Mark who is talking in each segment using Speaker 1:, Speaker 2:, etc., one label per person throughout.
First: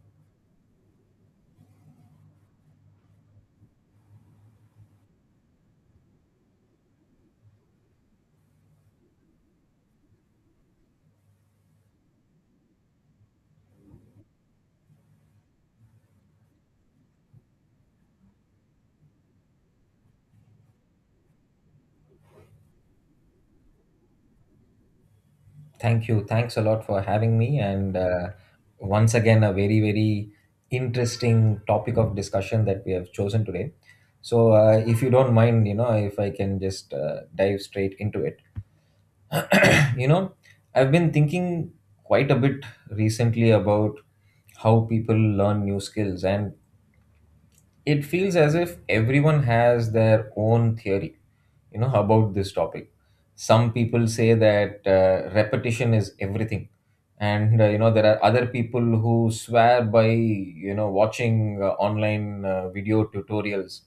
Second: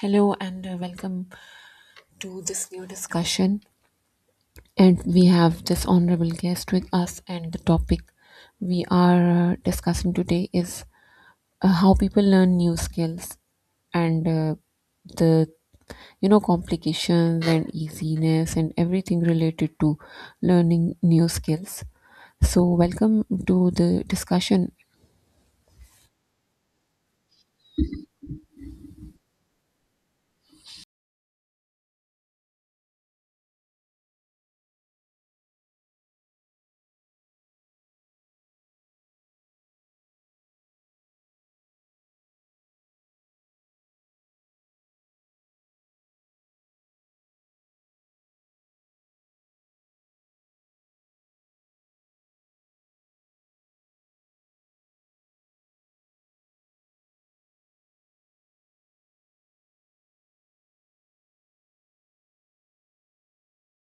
Speaker 1: Hello and welcome to this new discussion. And we have this honorable guest with us, and the topic we are discussing today is how people learn new skills and the complications and easiness and everything related to learning new skills. So welcome to the discussion.
Speaker 2: Thank you. Thanks a lot for having me. And once again, a very, very interesting topic of discussion that we have chosen today. So, if you don't mind, if I can just dive straight into it. you know, I've been thinking quite a bit recently about how people learn new skills. And it feels as if everyone has their own theory about this topic. Some people say that repetition is everything, and there are other people who swear by watching online video tutorials,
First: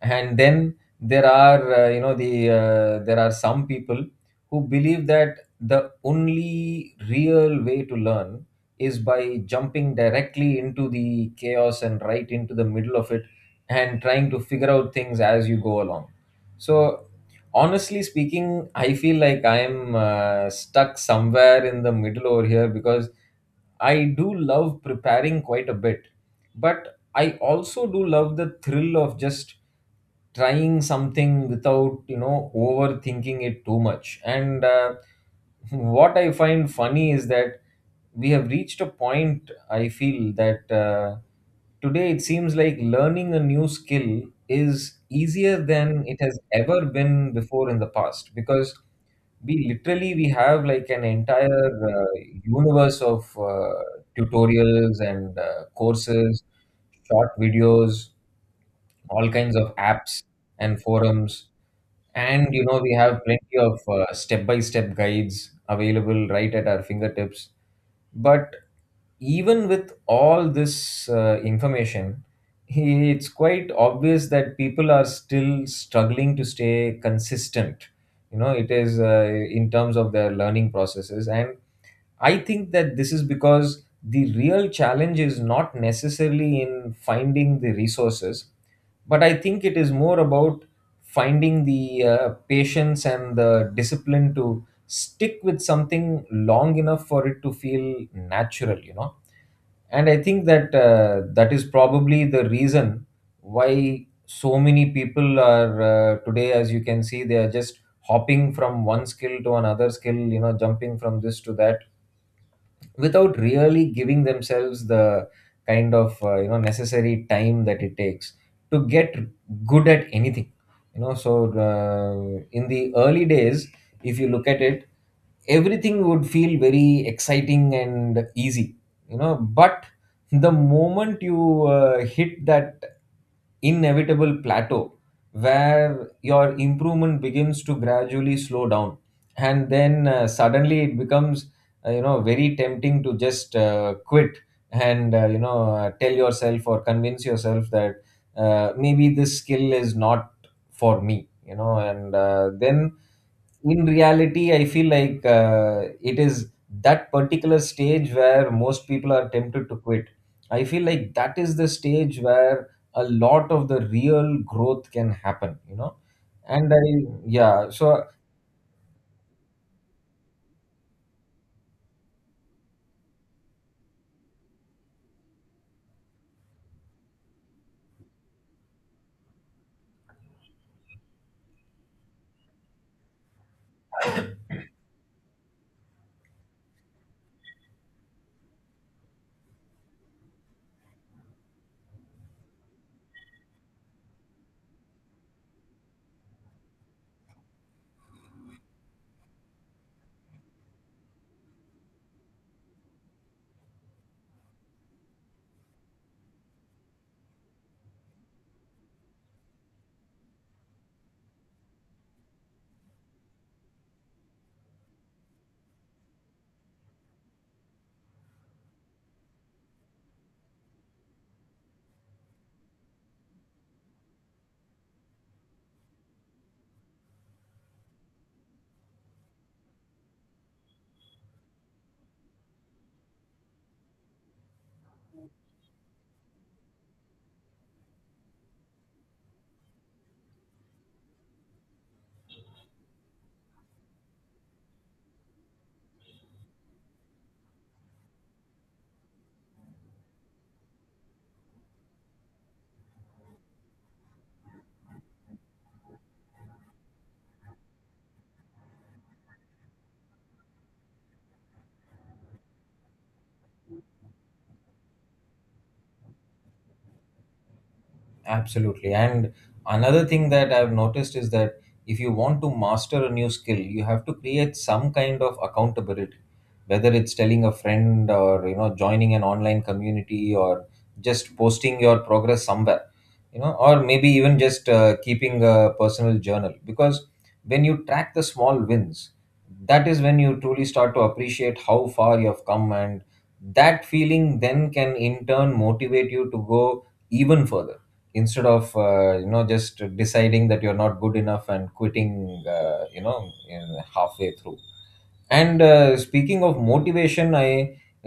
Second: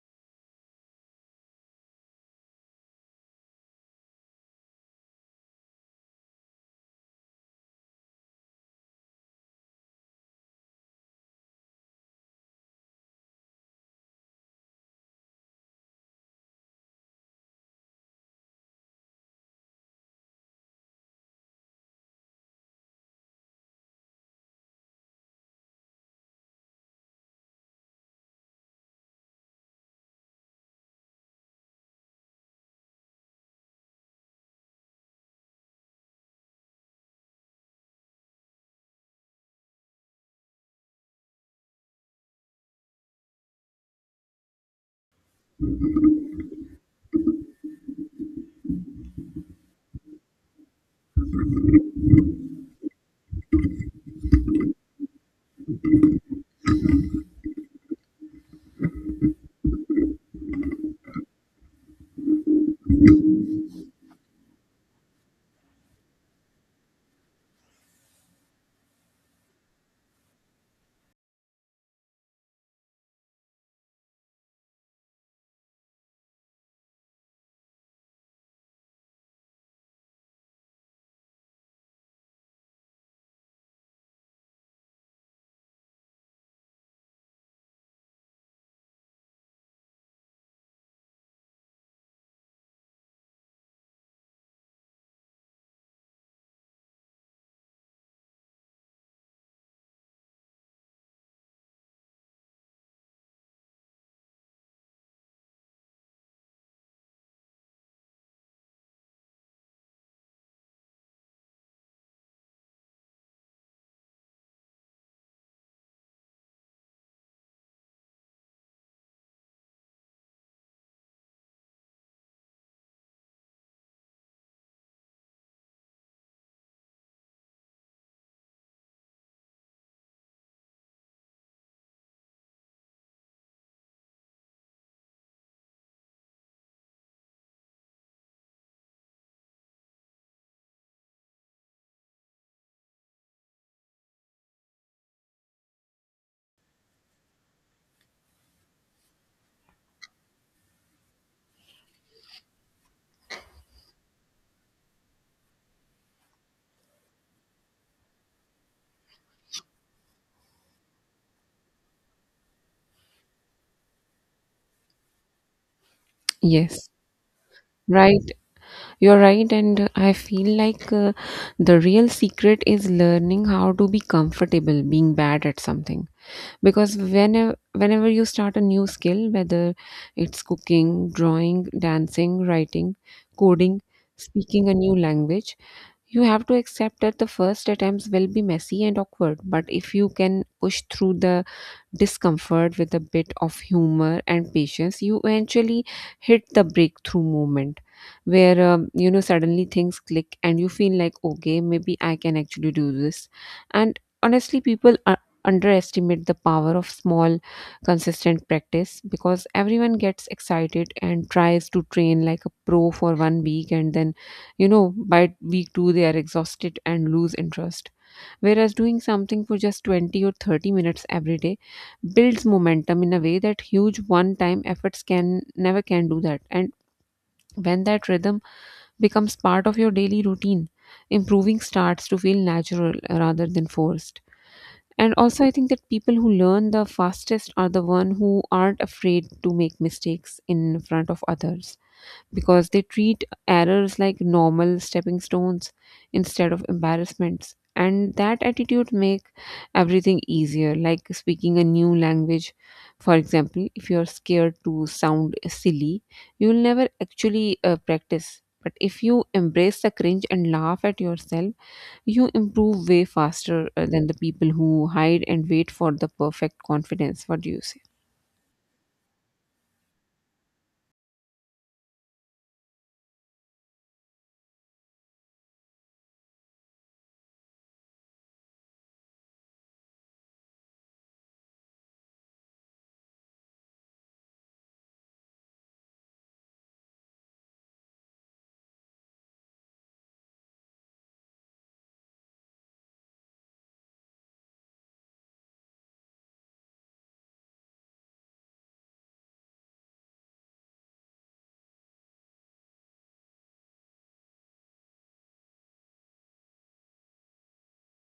Speaker 2: and then there are you know the there are some people who believe that the only real way to learn is by jumping directly into the chaos and right into the middle of it, and trying to figure out things as you go along. So, honestly speaking, I feel like I'm stuck somewhere in the middle over here, because I do love preparing quite a bit, but I also do love the thrill of just trying something without overthinking it too much. And what I find funny is that we have reached a point, I feel, that today it seems like learning a new skill is easier than it has ever been before in the past, because we have, like, an entire universe of tutorials and courses, short videos, all kinds of apps and forums, and we have plenty of step-by-step guides available right at our fingertips. But even with all this information, it's quite obvious that people are still struggling to stay consistent, you know it is in terms of their learning processes. And I think that this is because the real challenge is not necessarily in finding the resources, but I think it is more about finding the patience and the discipline to stick with something long enough for it to feel natural. And I think that that is probably the reason why so many people are, today, as you can see, they are just hopping from one skill to another skill, jumping from this to that, without really giving themselves the kind of necessary time that it takes to get good at anything you know so in the early days, if you look at it, everything would feel very exciting and easy, but the moment you hit that inevitable plateau, where your improvement begins to gradually slow down, and then suddenly it becomes, very tempting to just quit, and, tell yourself or convince yourself that, maybe this skill is not for me. And then, in reality, I feel like it is that particular stage where most people are tempted to quit, I feel like that is the stage where a lot of the real growth can happen. And I
Speaker 1: Yes,
Speaker 2: yeah, so.
Speaker 1: right. You're right, and I feel like the real secret is learning how to be comfortable being bad at something. Because whenever you start a new skill, whether it's cooking, drawing, dancing, writing, coding, speaking a new language, you have to accept that the first attempts will be messy and awkward, but if you can push through the discomfort with a bit of humor and patience, you eventually hit the breakthrough moment where suddenly things click and you feel like, okay, maybe I can actually do this. And honestly, people underestimate the power of small, consistent practice because everyone gets excited and tries to train like a pro for 1 week and then, you know, by week two, they are exhausted and lose interest. Whereas doing something for just 20 or 30 minutes every day builds momentum in a way that huge one time efforts can never can do that. And when that rhythm becomes part of your daily routine, improving starts to feel natural rather than forced. And also, I think that people who learn the fastest are the one who aren't afraid to make mistakes in front of others, because they treat errors like normal stepping stones instead of embarrassments, and that attitude make everything easier. Like speaking a new language, for example, if you're scared to sound silly you'll never actually practice, but if you embrace the cringe and laugh at yourself you improve way faster than the people who hide and wait for the perfect confidence. What do you say?
Speaker 2: Absolutely. And another thing that I've noticed is that if you want to master a new skill, you have to create some kind of accountability, whether it's telling a friend, or, you know, joining an online community, or just posting your progress somewhere, you know, or maybe even just keeping a personal journal. Because when you track the small wins, that is when you truly start to appreciate how far you have come. And that feeling then can in turn motivate you to go even further, instead of just deciding that you're not good enough and quitting, in halfway through. And speaking of motivation, I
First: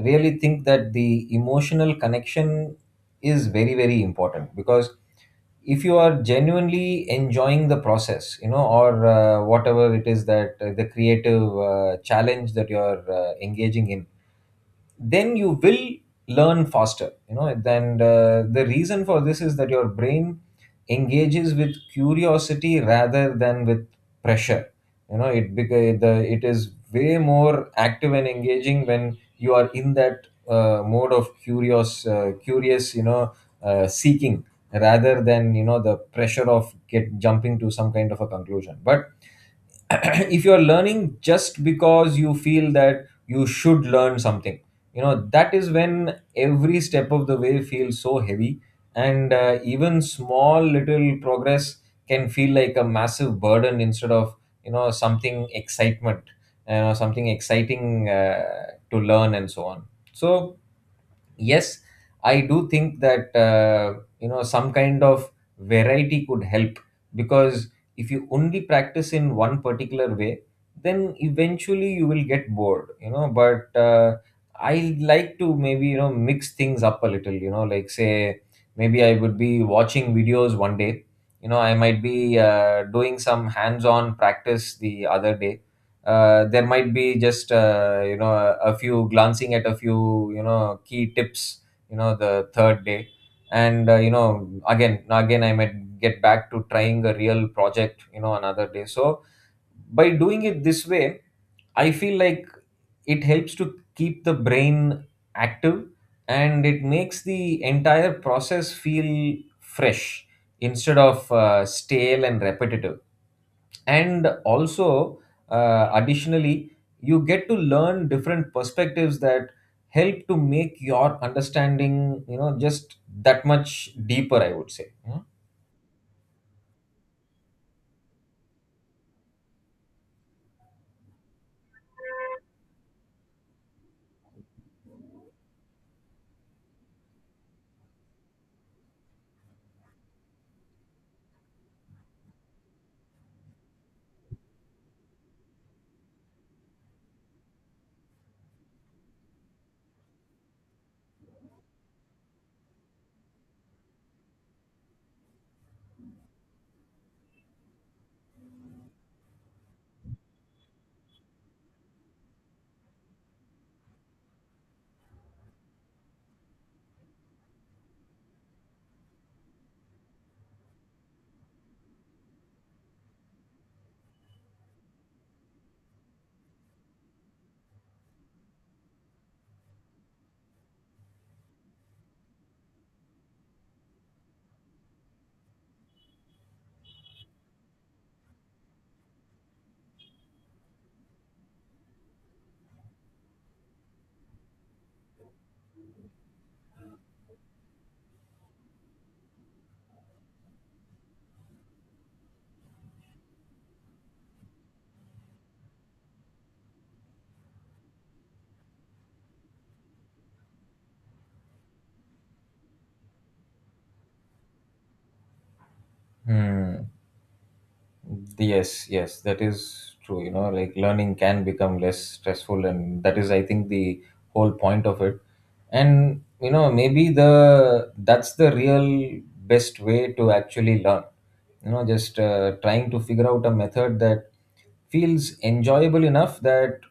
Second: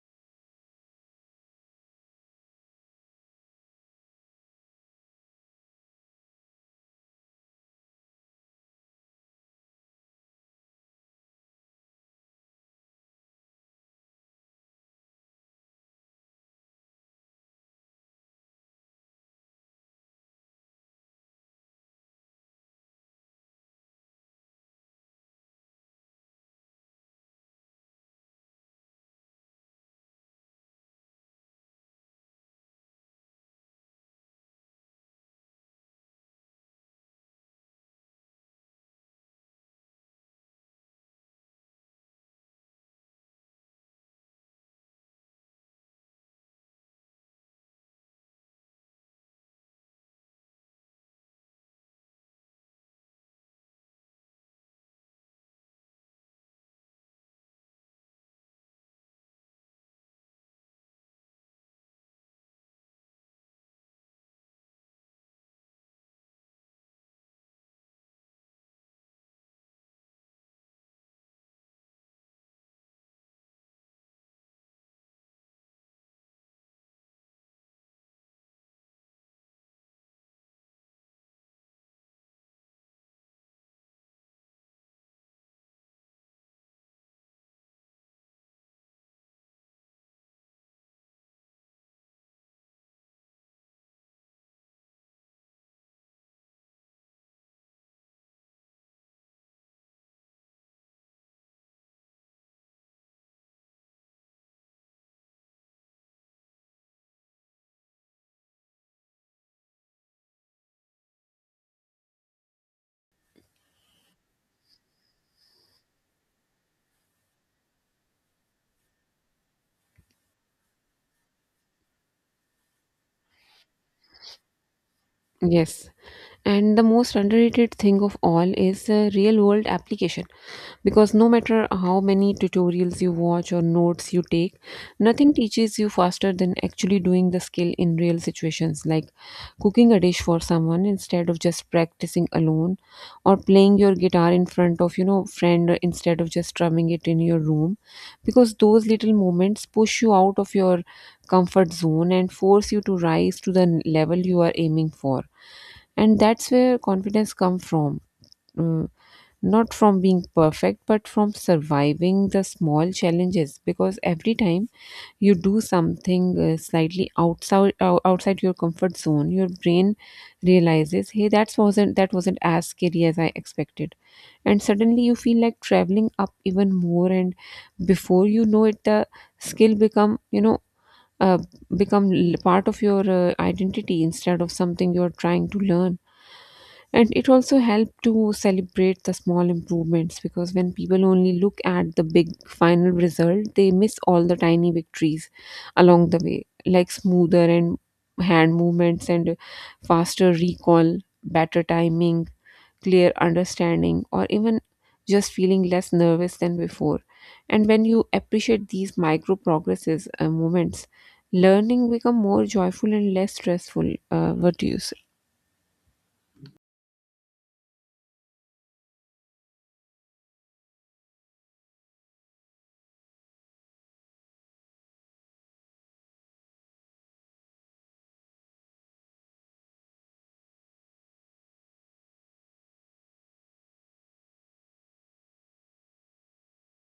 Speaker 2: really think that the emotional connection is very, very important, because if you are genuinely enjoying the process, you know or whatever it is that, the creative challenge that you're engaging in, then you will learn faster. The reason for this is that your brain engages with curiosity rather than with pressure. You know it beca- the it is way more active and engaging when you are in that mode of curious, seeking, rather than, you know, the pressure of get jumping to some kind of a conclusion. But if you're learning just because you feel that you should learn something, that is when every step of the way feels so heavy, and even small little progress can feel like a massive burden, instead of, you know, something exciting, to learn and so on. So, yes, I do think that some kind of variety could help, because if you only practice in one particular way, then eventually you will get bored, but I like to, maybe, you know, mix things up a little, you know, like, say, maybe I would be watching videos one day, I might be doing some hands on practice the other day, there might be just, a few, glancing at a few, key tips, the third day, and, again, I might get back to trying a real project, another day. So by doing it this way, I feel like it helps to keep the brain active, and it makes the entire process feel fresh instead of stale and repetitive. And also, additionally, you get to learn different perspectives that help to make your understanding, just that much deeper, I would say.
Speaker 1: Yes. And the most underrated thing of all is the real world application, because no matter how many tutorials you watch or notes you take, nothing teaches you faster than actually doing the skill in real situations, like cooking a dish for someone instead of just practicing alone, or playing your guitar in front of friend instead of just strumming it in your room, because those little moments push you out of your comfort zone and force you to rise to the level you are aiming for. And that's where confidence comes from, uh, not from being perfect but from surviving the small challenges, because every time you do something slightly outside your comfort zone your brain realizes, hey, that wasn't as scary as I expected, and suddenly you feel like traveling up even more, and before you know it the skill become you know uh, become l- part of your identity instead of something you're trying to learn. And it also helped to celebrate the small improvements, because when people only look at the big final result they miss all the tiny victories along the way, like smoother and hand movements, and faster recall, better timing, clear understanding, or even just feeling less nervous than before. And when you appreciate these micro progresses moments, learning become more joyful and less stressful. What do you say?
Speaker 2: Hmm. Yes, yes, that is true. You know, like, learning can become less stressful, and that is, I think, the whole point of it. And, you know, maybe the that's the real best way to actually learn. You know, just trying to figure out a method that feels enjoyable enough that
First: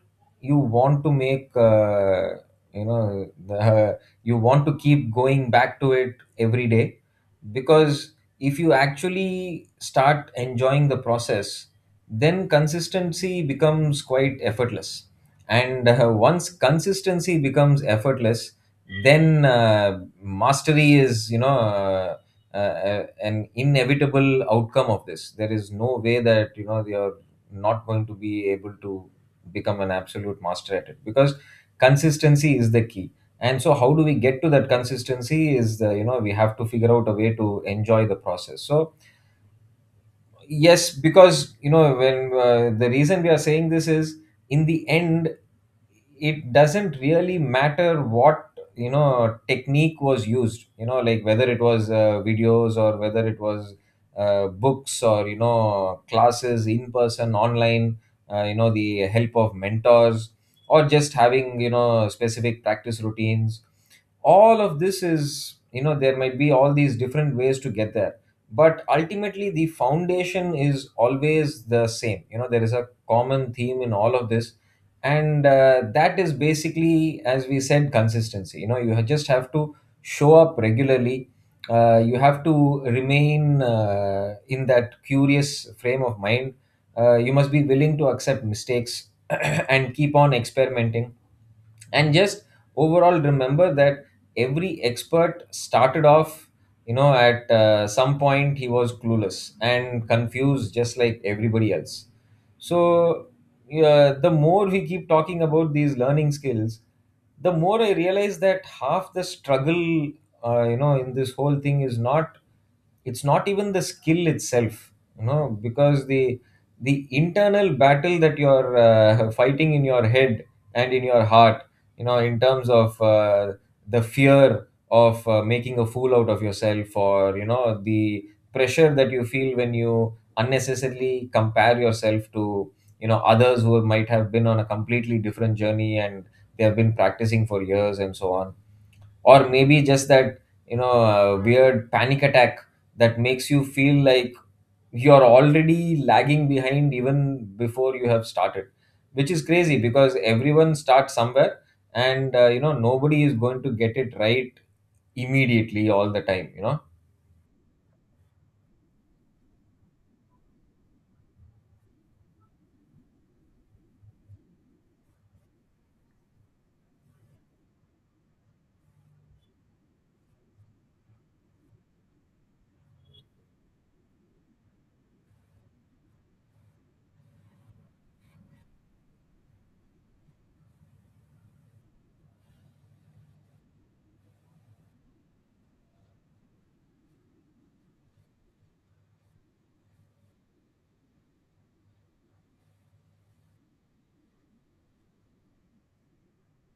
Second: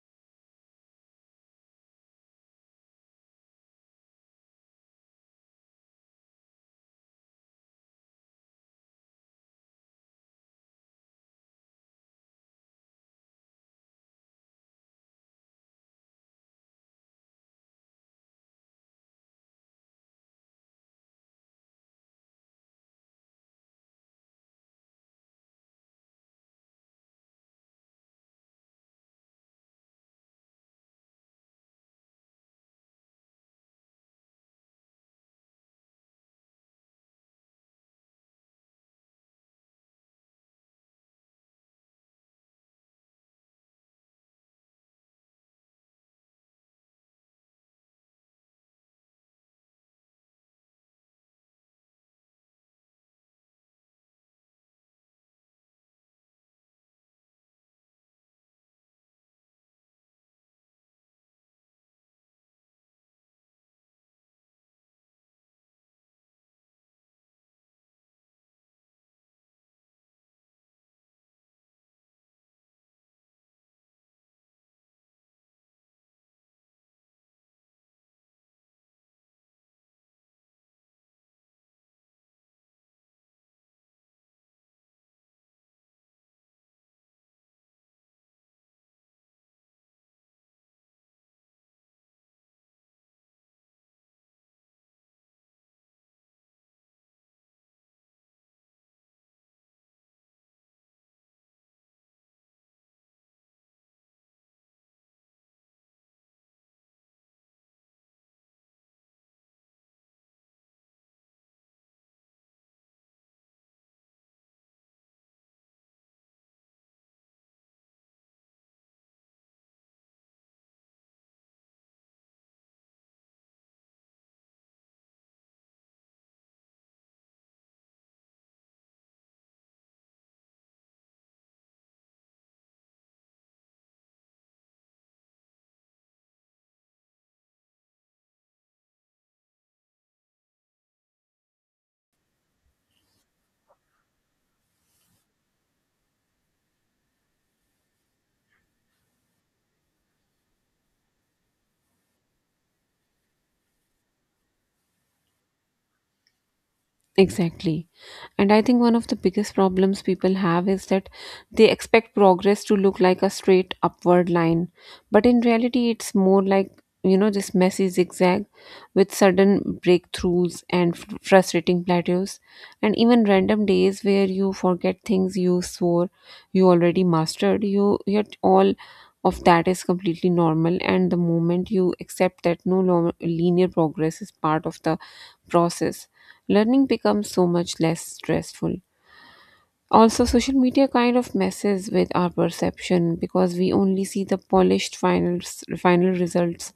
Speaker 2: you want to make, you know, the, you want to keep going back to it every day, because if you actually start enjoying the process, then consistency becomes quite effortless. And once consistency becomes effortless, then mastery is, an inevitable outcome of this. There is no way that, you know, you're not going to be able to become an absolute master at it, because consistency is the key. And so, how do we get to that consistency? Is the You know, we have to figure out a way to enjoy the process. So, yes, because, you know, when the reason we are saying this is, in the end, it doesn't really matter what, technique was used, you know, like, whether it was videos, or whether it was books, or, you know, classes in person, online, the help of mentors, or just having, you know, specific practice routines. All of this is, you know, there might be all these different ways to get there, but ultimately the foundation is always the same. You know, there is a common theme in all of this, and that is basically, as we said, consistency. You know, just have to show up regularly. You have to remain in that curious frame of mind. You must be willing to accept mistakes and keep on experimenting, and just overall remember that every expert started off, you know, at some point, he was clueless and confused just like everybody else. So yeah, the more we keep talking about these learning skills, the more I realize that half the struggle, in this whole thing, is not it's not even the skill itself, because the internal battle that you're fighting in your head and in your heart, in terms of the fear of making a fool out of yourself, or, you know, the pressure that you feel when you unnecessarily compare yourself to, you know, others who might have been on a completely different journey, and they have been practicing for years and so on. Or maybe just that, weird panic attack that makes you feel like you're already lagging behind even before you have started, which is crazy, because everyone starts somewhere. And, nobody is going to get it right immediately all the time.
Speaker 1: Exactly. And I think one of the biggest problems people have is that they expect progress to look like a straight upward line. But in reality, it's more like, you know, this messy zigzag with sudden breakthroughs and frustrating plateaus, and even random days where you forget things you swore you already mastered. You yet all of that is completely normal, and the moment you accept that no longer linear progress is part of the process, learning becomes so much less stressful. Also, social media kind of messes with our perception because we only see the polished finals, final results.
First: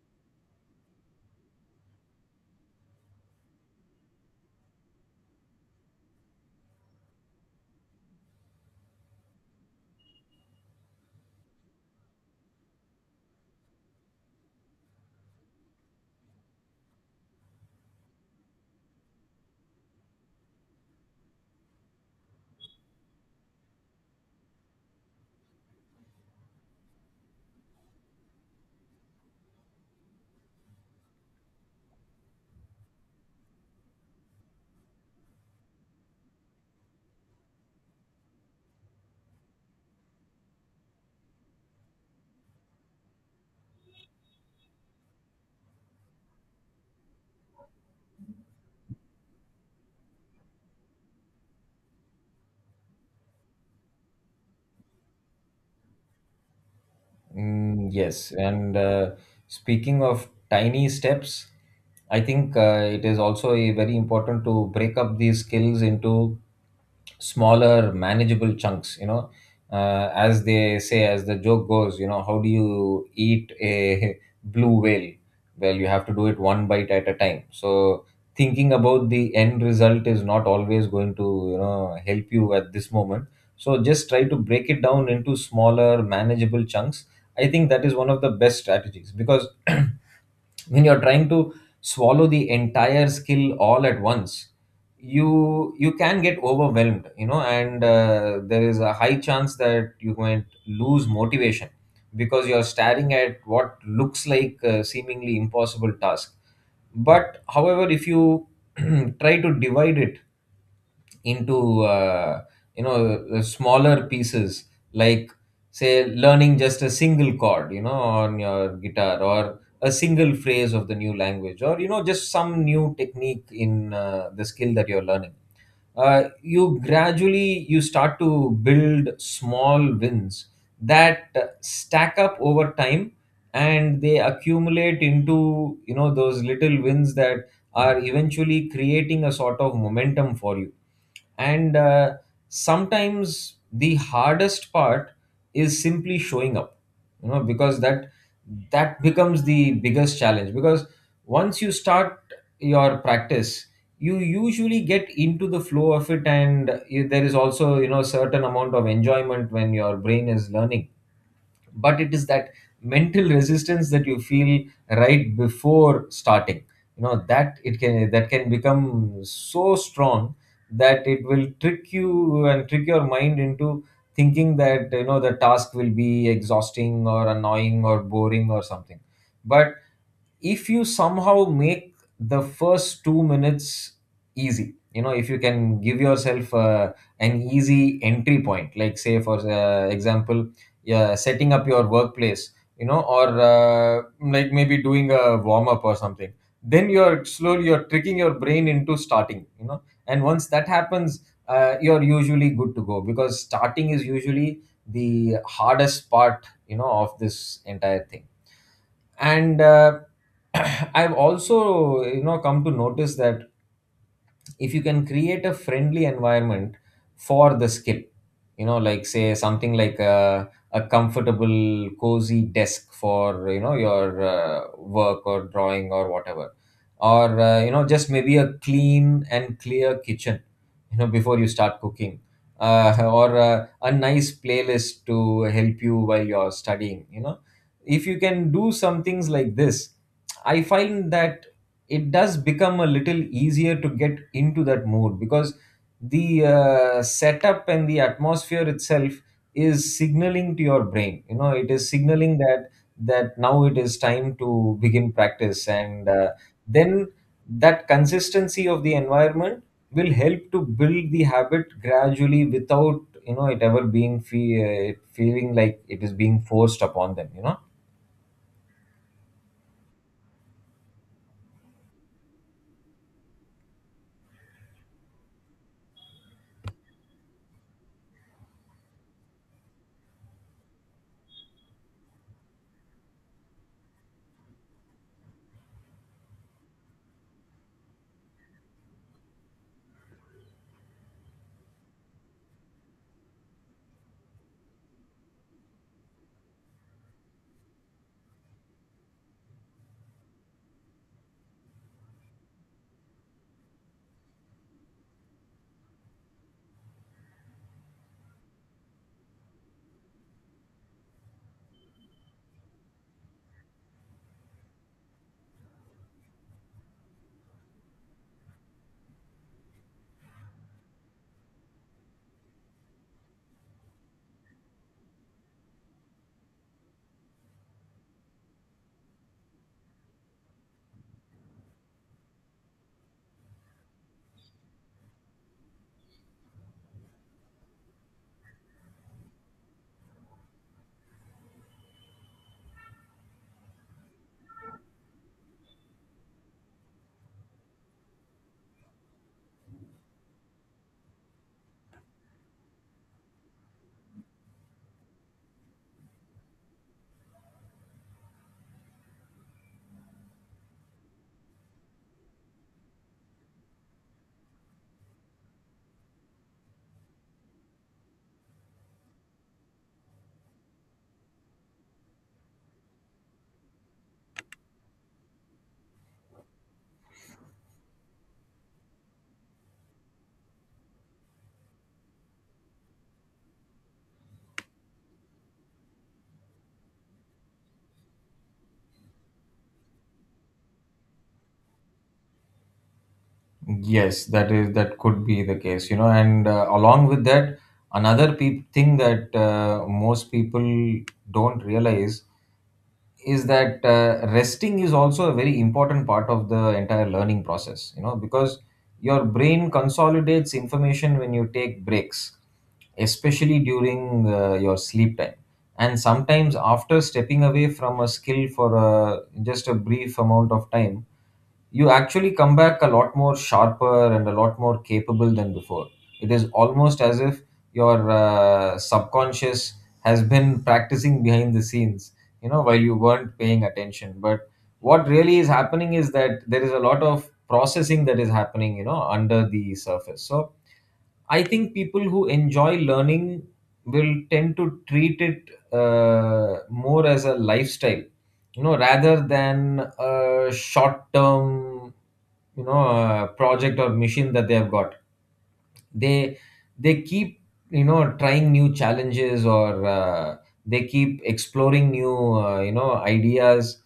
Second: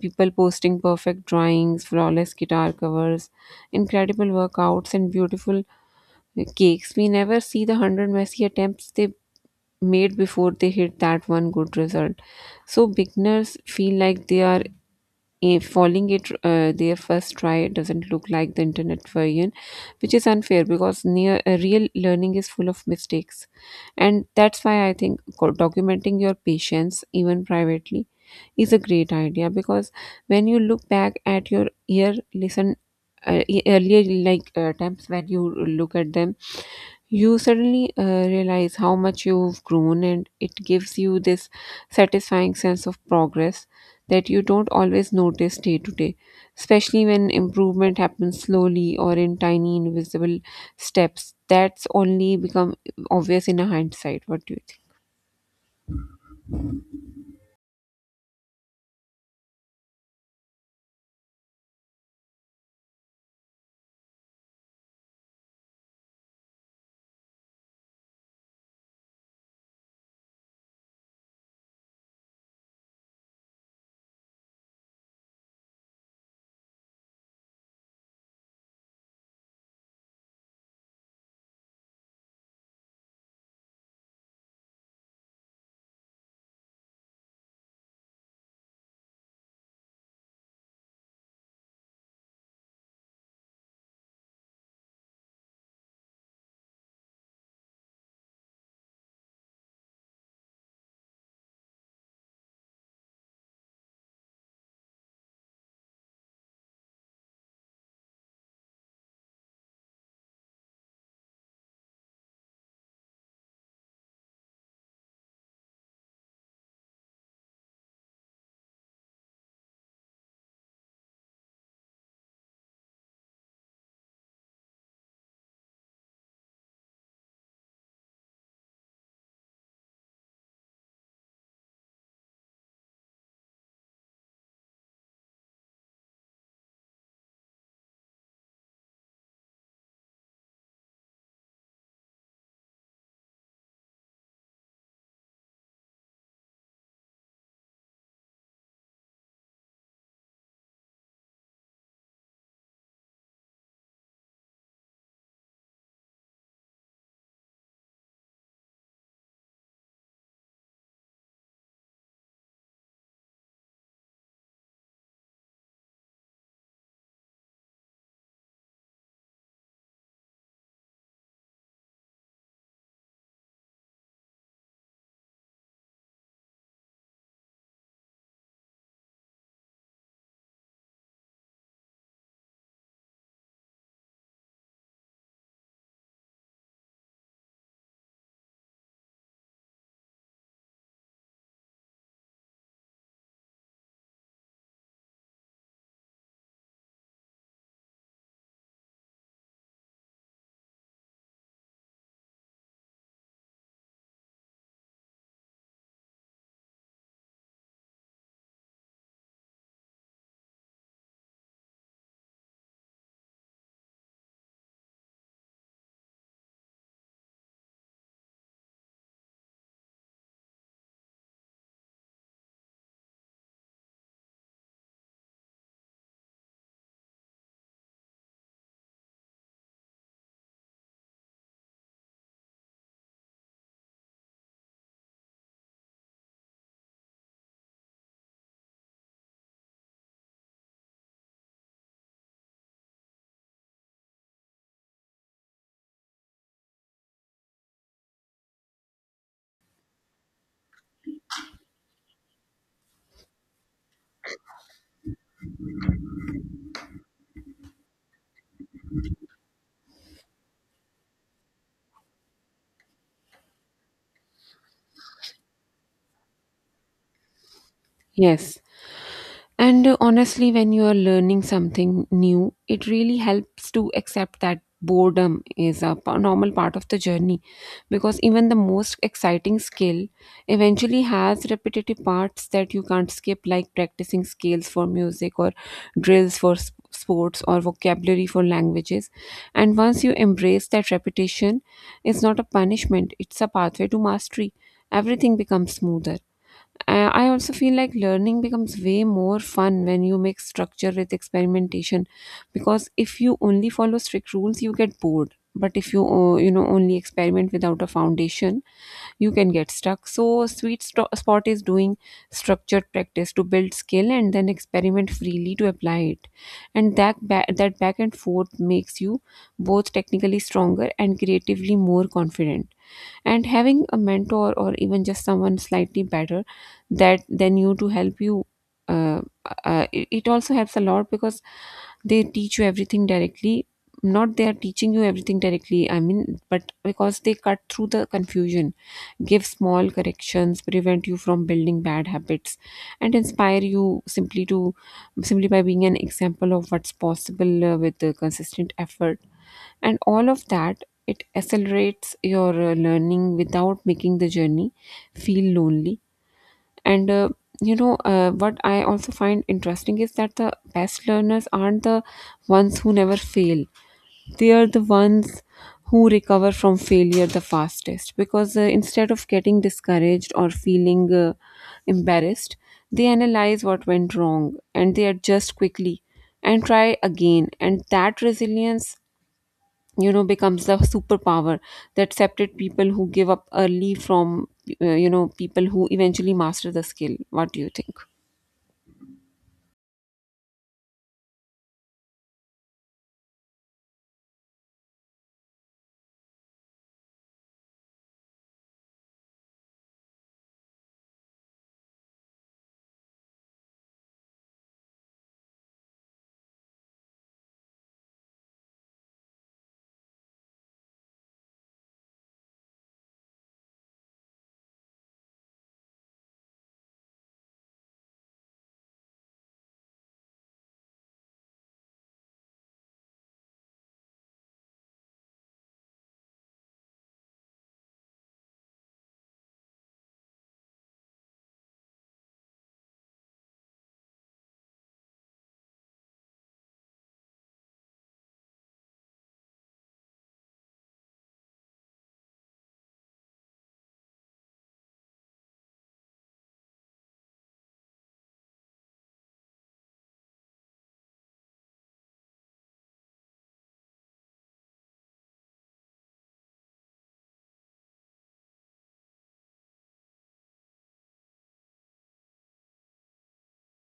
Speaker 1: People posting perfect drawings, flawless guitar covers, incredible workouts, and beautiful cakes. We never see the hundred messy attempts they made before they hit that one good result. So, beginners feel like they are if falling it, their first try doesn't look like the internet version, which is unfair because near real learning is full of mistakes. And that's why I think documenting your patience, even privately, is a great idea, because when you look back at your year listen earlier, like times when you look at them, you suddenly realize how much you've grown, and it gives you this satisfying sense of progress that you don't always notice day to day, especially when improvement happens slowly or in tiny invisible steps that's only become obvious in a hindsight. What do you think?
Speaker 2: Mm, yes, and speaking of tiny steps, I think it is also a very important to break up these skills into smaller manageable chunks. As they say, as the joke goes, you know, how do you eat a blue whale? Well, you have to do it one bite at a time. So, thinking about the end result is not always going to, you know, help you at this moment. So just try to break it down into smaller manageable chunks. I think that is one of the best strategies because when you're trying to swallow the entire skill all at once, you can get overwhelmed, you know, and there is a high chance that you might lose motivation because you're staring at what looks like a seemingly impossible task. But however, if you try to divide it into you know smaller pieces, like say learning just a single chord, you know, on your guitar, or a single phrase of the new language, or you know just some new technique in the skill that you're learning. You gradually, you start to build small wins that stack up over time, and they accumulate into, you know, those little wins that are eventually creating a sort of momentum for you. And sometimes the hardest part is simply showing up, you know, because that becomes the biggest challenge, because once you start your practice, you usually get into the flow of it, and there is also, you know, a certain amount of enjoyment when your brain is learning. But it is that mental resistance that you feel right before starting, you know, that it can that can become so strong that it will trick you and trick your mind into thinking that, you know, the task will be exhausting or annoying or boring or something. But if you somehow make the first 2 minutes easy, you know, if you can give yourself an easy entry point, like say for example, yeah, setting up your workplace, you know, or like maybe doing a warm up or something, then you're slowly you're tricking your brain into starting, you know. And once that happens, you're usually good to go, because starting is usually the hardest part, you know, of this entire thing. And I've also, you know, come to notice that if you can create a friendly environment for the skip, you know, like say something like a comfortable cozy desk for, you know, your work or drawing or whatever, or you know, just maybe a clean and clear kitchen, you know, before you start cooking. Or a nice playlist to help you while you're studying, you know. If you can do some things like this, I find that it does become a little easier to get into that mood, because the setup and the atmosphere itself is signaling to your brain, you know, it is signaling that now it is time to begin practice, and then that consistency of the environment will help to build the habit gradually without, you know, it ever being feeling like it is being forced upon them, you know.
Speaker 1: Yes. And honestly, when you are learning something new, it really helps to accept that boredom is a normal part of the journey, because even the most exciting skill eventually has repetitive parts that you can't skip, like practicing scales for music, or drills for sports, or vocabulary for languages. And once you embrace that repetition, it's not a punishment, it's a pathway to mastery. Everything becomes smoother. I also feel like learning becomes way more fun when you mix structure with experimentation, because if you only follow strict rules you get bored, but if you you know only experiment without a foundation you can get stuck, so sweet spot is doing structured practice to build skill and then experiment freely to apply it, and that back and forth makes you both technically stronger and creatively more confident. And having a mentor or even just someone slightly better that than you to help you, uh, it also helps a lot, because they teach you everything directly, not they are teaching you everything directly, I mean, but because they cut through the confusion, give small corrections, prevent you from building bad habits, and inspire you simply to simply by being an example of what's possible with the consistent effort. And all of that, it accelerates your learning without making the journey feel lonely. And what I also find interesting is that the best learners aren't the ones who never fail, they are the ones who recover from failure the fastest, because, instead of getting discouraged or feeling embarrassed, they analyze what went wrong and they adjust quickly and try again. And that resilience becomes the superpower that separates people who give up early from people who eventually master the skill. What do you think?
Speaker 2: Yes, that is, that could be the case, you know, and along with that, another peop thing that most people don't realize is that resting is also a very important part of the entire learning process, you know, because your brain consolidates information when you take breaks, especially during your sleep time. And sometimes, after stepping away from a skill for a, just a brief amount of time, you actually come back a lot more sharper and a lot more capable than before. It is almost as if your subconscious has been practicing behind the scenes, you know, while you weren't paying attention. But what really is happening is that there is a lot of processing that is happening, you know, under the surface. So I think people who enjoy learning will tend to treat it more as a lifestyle, you know, rather than a short term, you know, project or mission that they have got. They they keep, you know, trying new challenges, or they keep exploring new you know ideas,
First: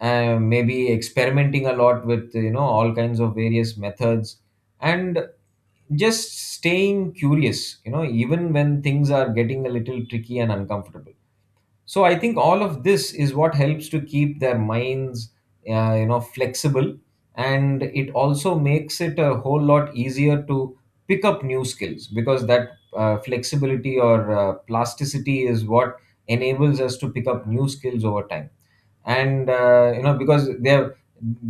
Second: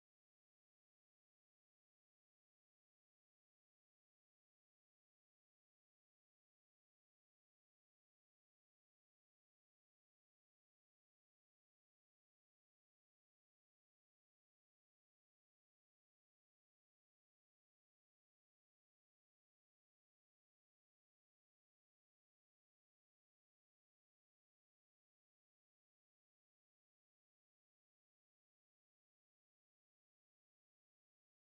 Speaker 2: maybe experimenting a lot with, you know, all kinds of various methods, and just staying curious, you know, even when things are getting a little tricky and uncomfortable. So I think all of this is what helps to keep their minds you know flexible, and it also makes it a whole lot easier to pick up new skills, because that flexibility, or plasticity, is what enables us to pick up new skills over time. And you know, because they have,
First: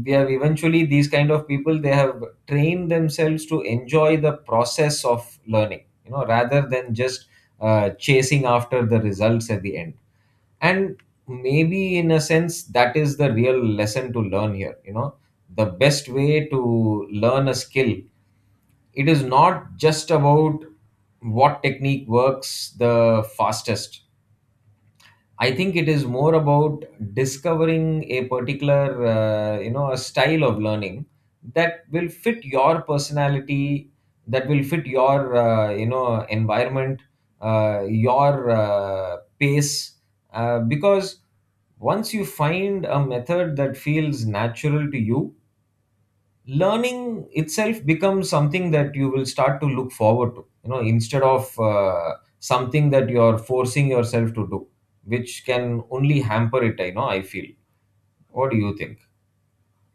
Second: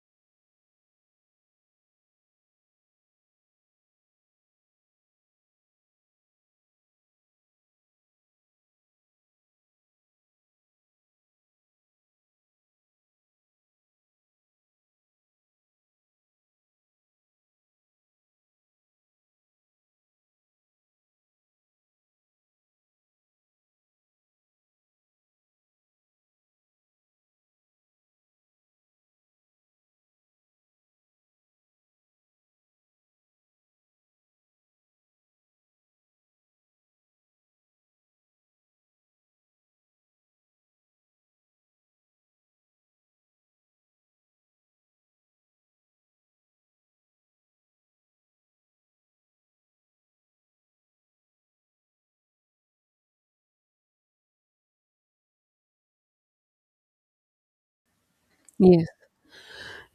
Speaker 2: eventually, these kind of people, they have trained themselves to enjoy the process of learning, you know, rather than just chasing after the results at the end. And maybe, in a sense, that is the real lesson to learn here, you know. The best way to learn a skill, it is not just about what technique works the fastest. I think it is more about discovering a particular, you know, a style of learning that will fit your personality, that will fit your, you know, environment, your pace. Because once you find a method that feels natural to you, learning itself becomes something that you will start to look forward to, you know, instead of something that you're forcing yourself to do, which can only hamper it. I know, I feel. What do you think?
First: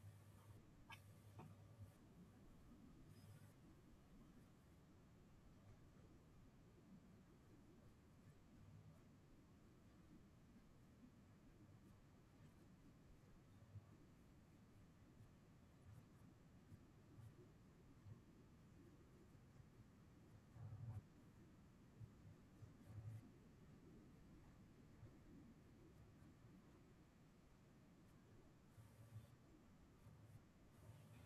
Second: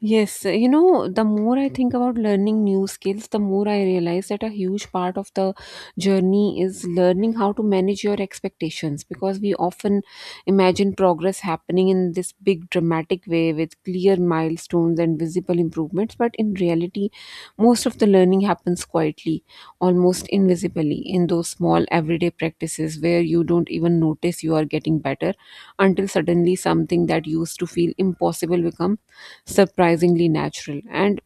Speaker 1: Yes, you know, the more I think about learning new skills, the more I realize that a huge part of the journey is learning how to manage your expectations, because we often imagine progress happening in this big dramatic way with clear milestones and visible improvements, but in reality, most of the learning happens quietly, almost invisibly, in those small everyday practices where you don't even notice you are getting better until suddenly something that used to feel impossible becomes surprisingly natural. And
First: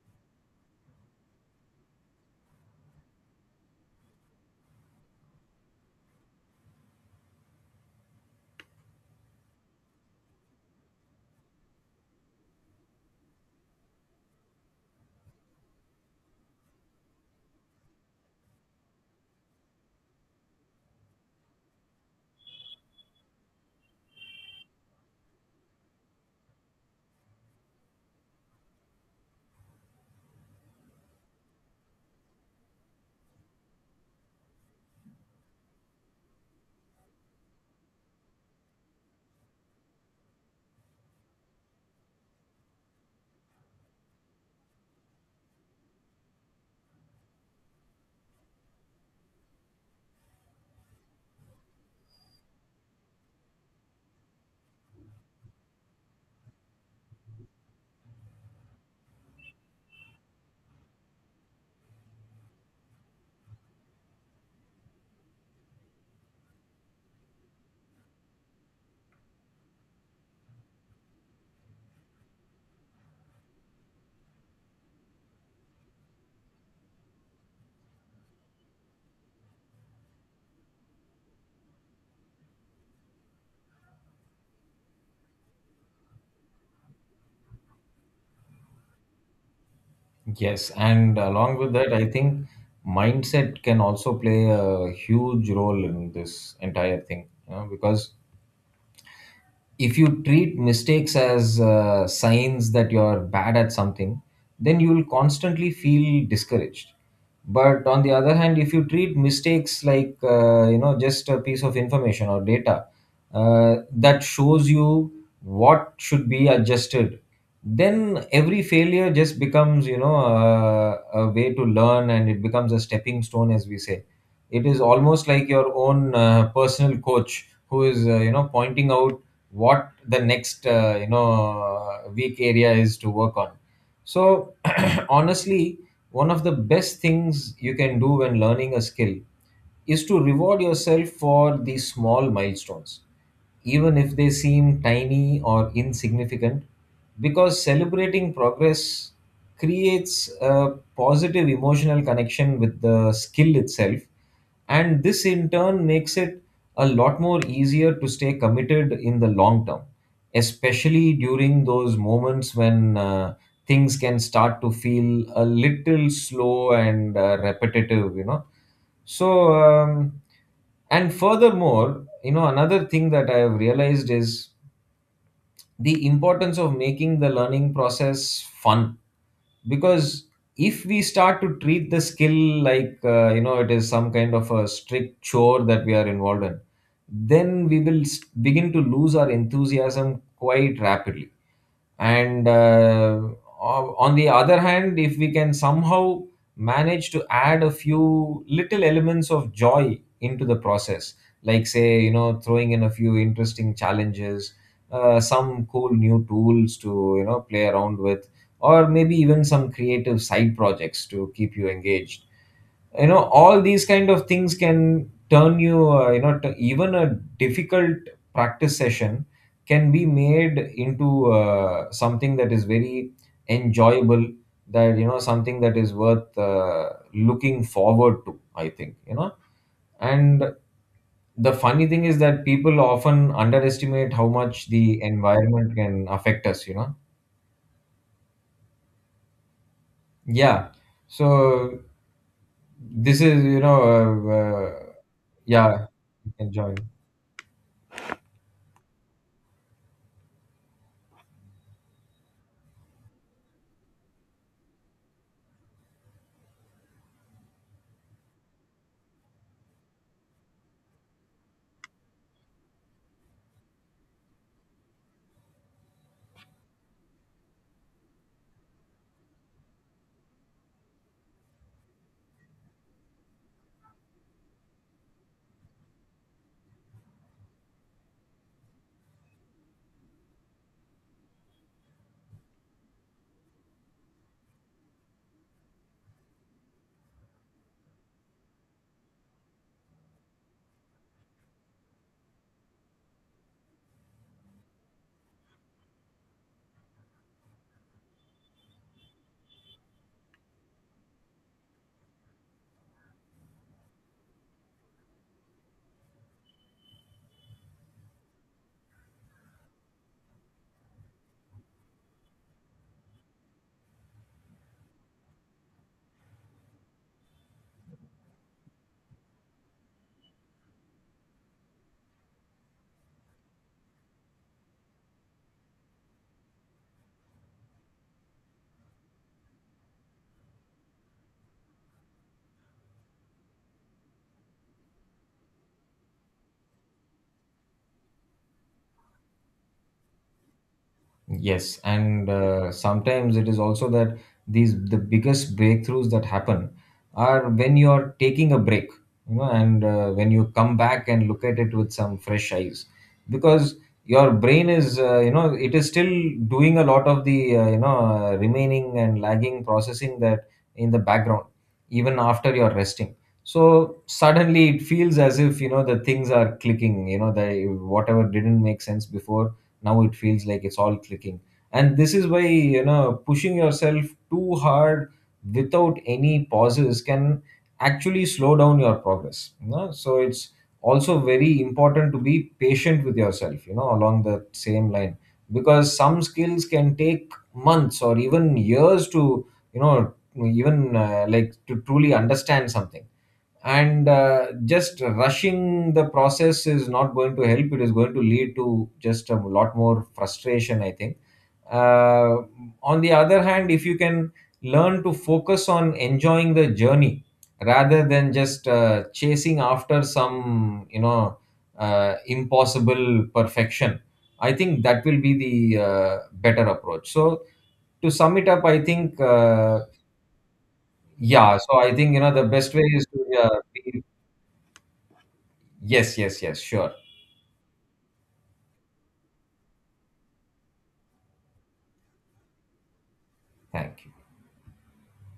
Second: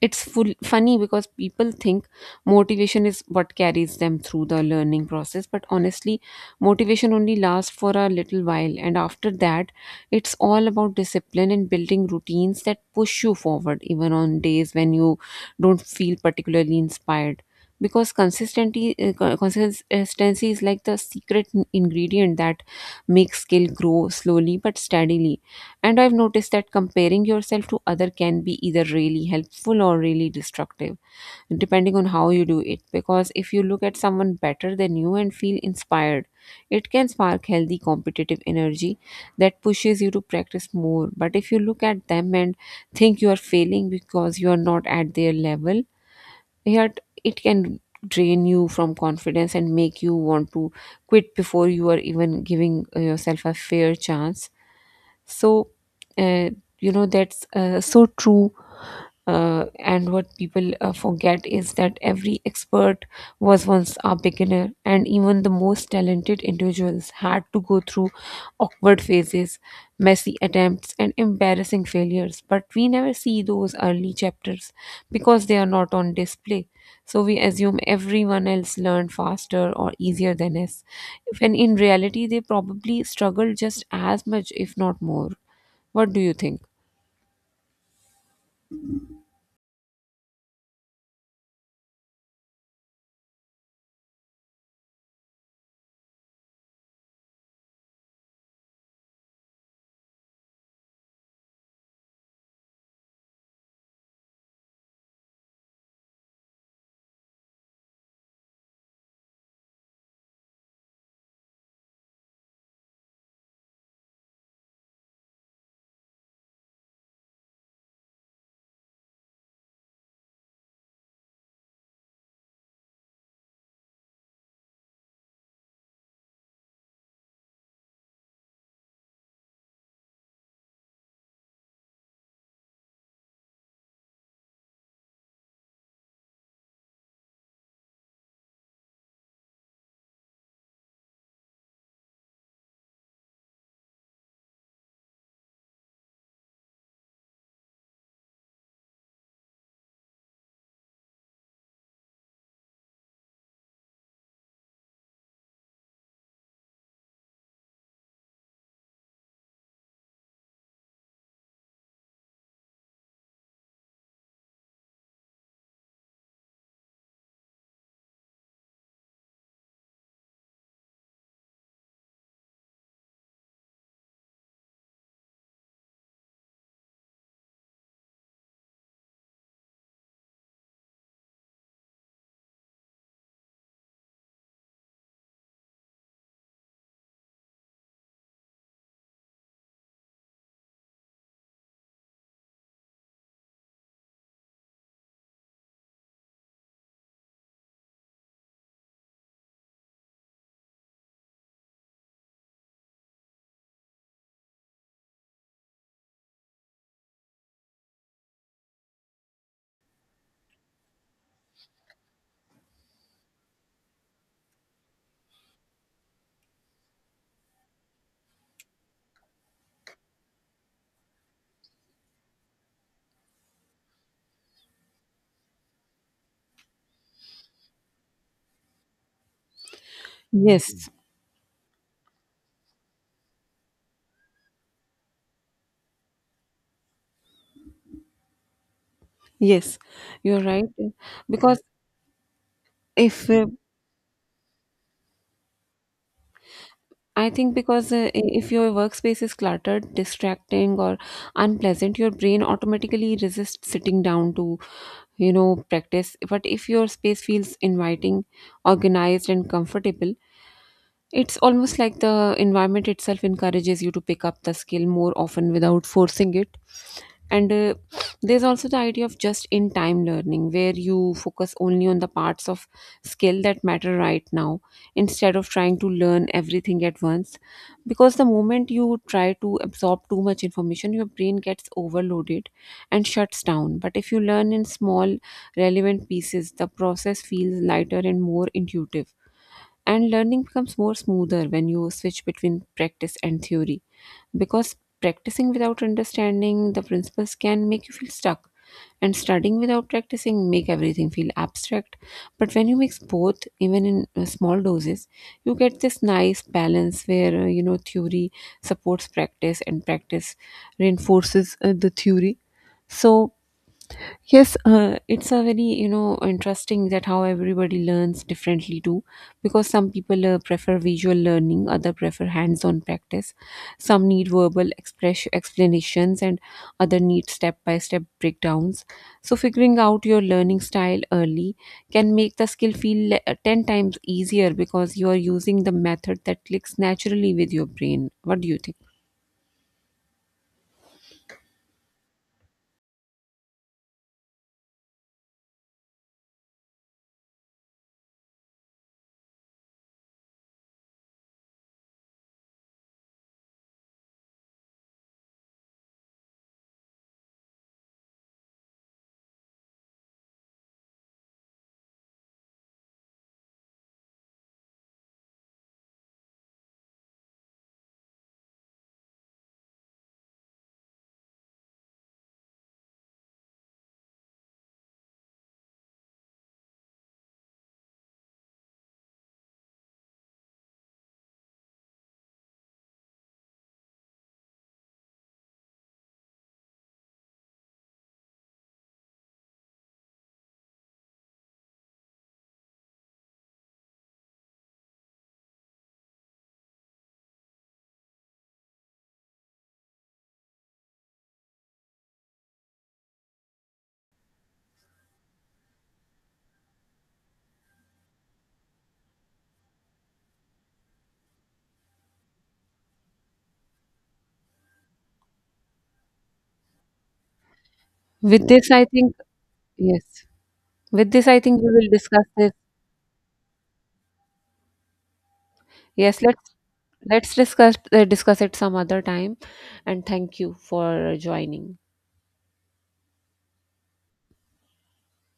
Speaker 1: it's full funny because people think motivation is what carries them through the learning process, but honestly motivation only lasts for a little while, and after that it's all about discipline and building routines that push you forward even on days when you don't feel particularly inspired, because consistency is like the secret ingredient that makes skill grow slowly but steadily. And I've noticed that comparing yourself to other can be either really helpful or really destructive, depending on how you do it. Because if you look at someone better than you and feel inspired, it can spark healthy competitive energy that pushes you to practice more. But if you look at them and think you are failing because you are not at their level, yet it can drain you from confidence and make you want to quit before you are even giving yourself a fair chance. So uh, you know, that's so true. And what people forget is that every expert was once a beginner, and even the most talented individuals had to go through awkward phases, messy attempts, and embarrassing failures. But we never see those early chapters because they are not on display. So we assume everyone else learned faster or easier than us, when in reality, they probably struggled just as much, if not more. What do you think?
Speaker 2: Yes, and along with that, I think mindset can also play a huge role in this entire thing, you know, because if you treat mistakes as signs that you're bad at something, then you will constantly feel discouraged. But on the other hand, if you treat mistakes like you know, just a piece of information or data that shows you what should be adjusted, then every failure just becomes, you know, a way to learn, and it becomes a stepping stone, as we say. It is almost like your own personal coach who is, you know, pointing out what the next, you know, weak area is to work on. So honestly, one of the best things you can do when learning a skill is to reward yourself for these small milestones, even if they seem tiny or insignificant, because celebrating progress creates a positive emotional connection with the skill itself, and this in turn makes it a lot more easier to stay committed in the long term, especially during those moments when things can start to feel a little slow and repetitive, you know. So and furthermore, you know, another thing that I have realized is the importance of making the learning process fun, because if we start to treat the skill like, you know, it is some kind of a strict chore that we are involved in, then we will begin to lose our enthusiasm quite rapidly. and uh, on the other hand, if we can somehow manage to add a few little elements of joy into the process, like say, you know, throwing in a few interesting challenges, some cool new tools to, you know, play around with, or maybe even some creative side projects to keep you engaged, you know, all these kind of things can turn you, you know, even a difficult practice session can be made into something that is very enjoyable, that, you know, something that is worth looking forward to, I think, you know. And
Speaker 1: Yes,
Speaker 2: the funny thing is that people often underestimate how much the environment can affect us, you know.
Speaker 1: yes, you're right.
Speaker 2: Yeah,
Speaker 1: Because
Speaker 2: so this
Speaker 1: if
Speaker 2: is, you know, yeah, you can join.
Speaker 1: I think because I- if your workspace is cluttered, distracting or unpleasant, your brain automatically resists sitting down to, practice. But if your space feels inviting, organized and comfortable, it's almost like the environment itself encourages you to pick up the skill more often without forcing it. And there's also the idea of just in time learning, where you focus only on the parts of skill that matter right now instead of trying to learn everything at once. Because the moment you try to absorb too much information, your brain gets overloaded and shuts down. But if you learn in small, relevant pieces, the process feels lighter and more intuitive. And learning becomes more smoother when you switch between practice and theory, because practicing without understanding the principles can make you feel stuck, and studying without practicing make everything feel abstract, but when you mix both, even in small doses, you get this nice balance where theory supports practice and practice reinforces the theory. So yes, it's a very, interesting that how everybody learns differently too, because some people prefer visual learning, other prefer hands-on practice. Some need verbal express explanations, and other need step-by-step breakdowns. So figuring out your learning style early can make the skill feel 10 times easier because you are using the method that clicks naturally with your brain. What do you think?
Speaker 2: Yes, and sometimes it is also that the biggest breakthroughs that happen are when you are taking a break, you know, and when you come back and look at it with some fresh eyes, because your brain is, you know, it is still doing a lot of the, you know, remaining and lagging processing that in the background, even after you're resting. So suddenly it feels as if, you know, the things are clicking, you know, the whatever didn't make sense before, now it feels like it's all clicking. And this is why, you know, pushing yourself too hard without any pauses can actually slow down your progress, you know? So it's also very important to be patient with yourself, you know, along the same line, because some skills can take months or even years to, you know, even like, to truly understand something. And just rushing the process is not going to help, it is going to lead to just a lot more frustration, I think. uh, on the other hand, if you can learn to focus on enjoying the journey rather than just chasing after some, you know, impossible perfection, I think that will be the better approach. So to sum it
Speaker 1: With
Speaker 2: up,
Speaker 1: this,
Speaker 2: I
Speaker 1: I think
Speaker 2: think
Speaker 1: yes. With this, I
Speaker 2: yeah,
Speaker 1: think we
Speaker 2: so
Speaker 1: will
Speaker 2: I think, you
Speaker 1: discuss
Speaker 2: know, the
Speaker 1: this.
Speaker 2: best way is to be. Yes,
Speaker 1: Yes,
Speaker 2: yes,
Speaker 1: let's
Speaker 2: yes, sure.
Speaker 1: Let's discuss uh, discuss it some other time, and thank you for joining.
Speaker 2: Thank you.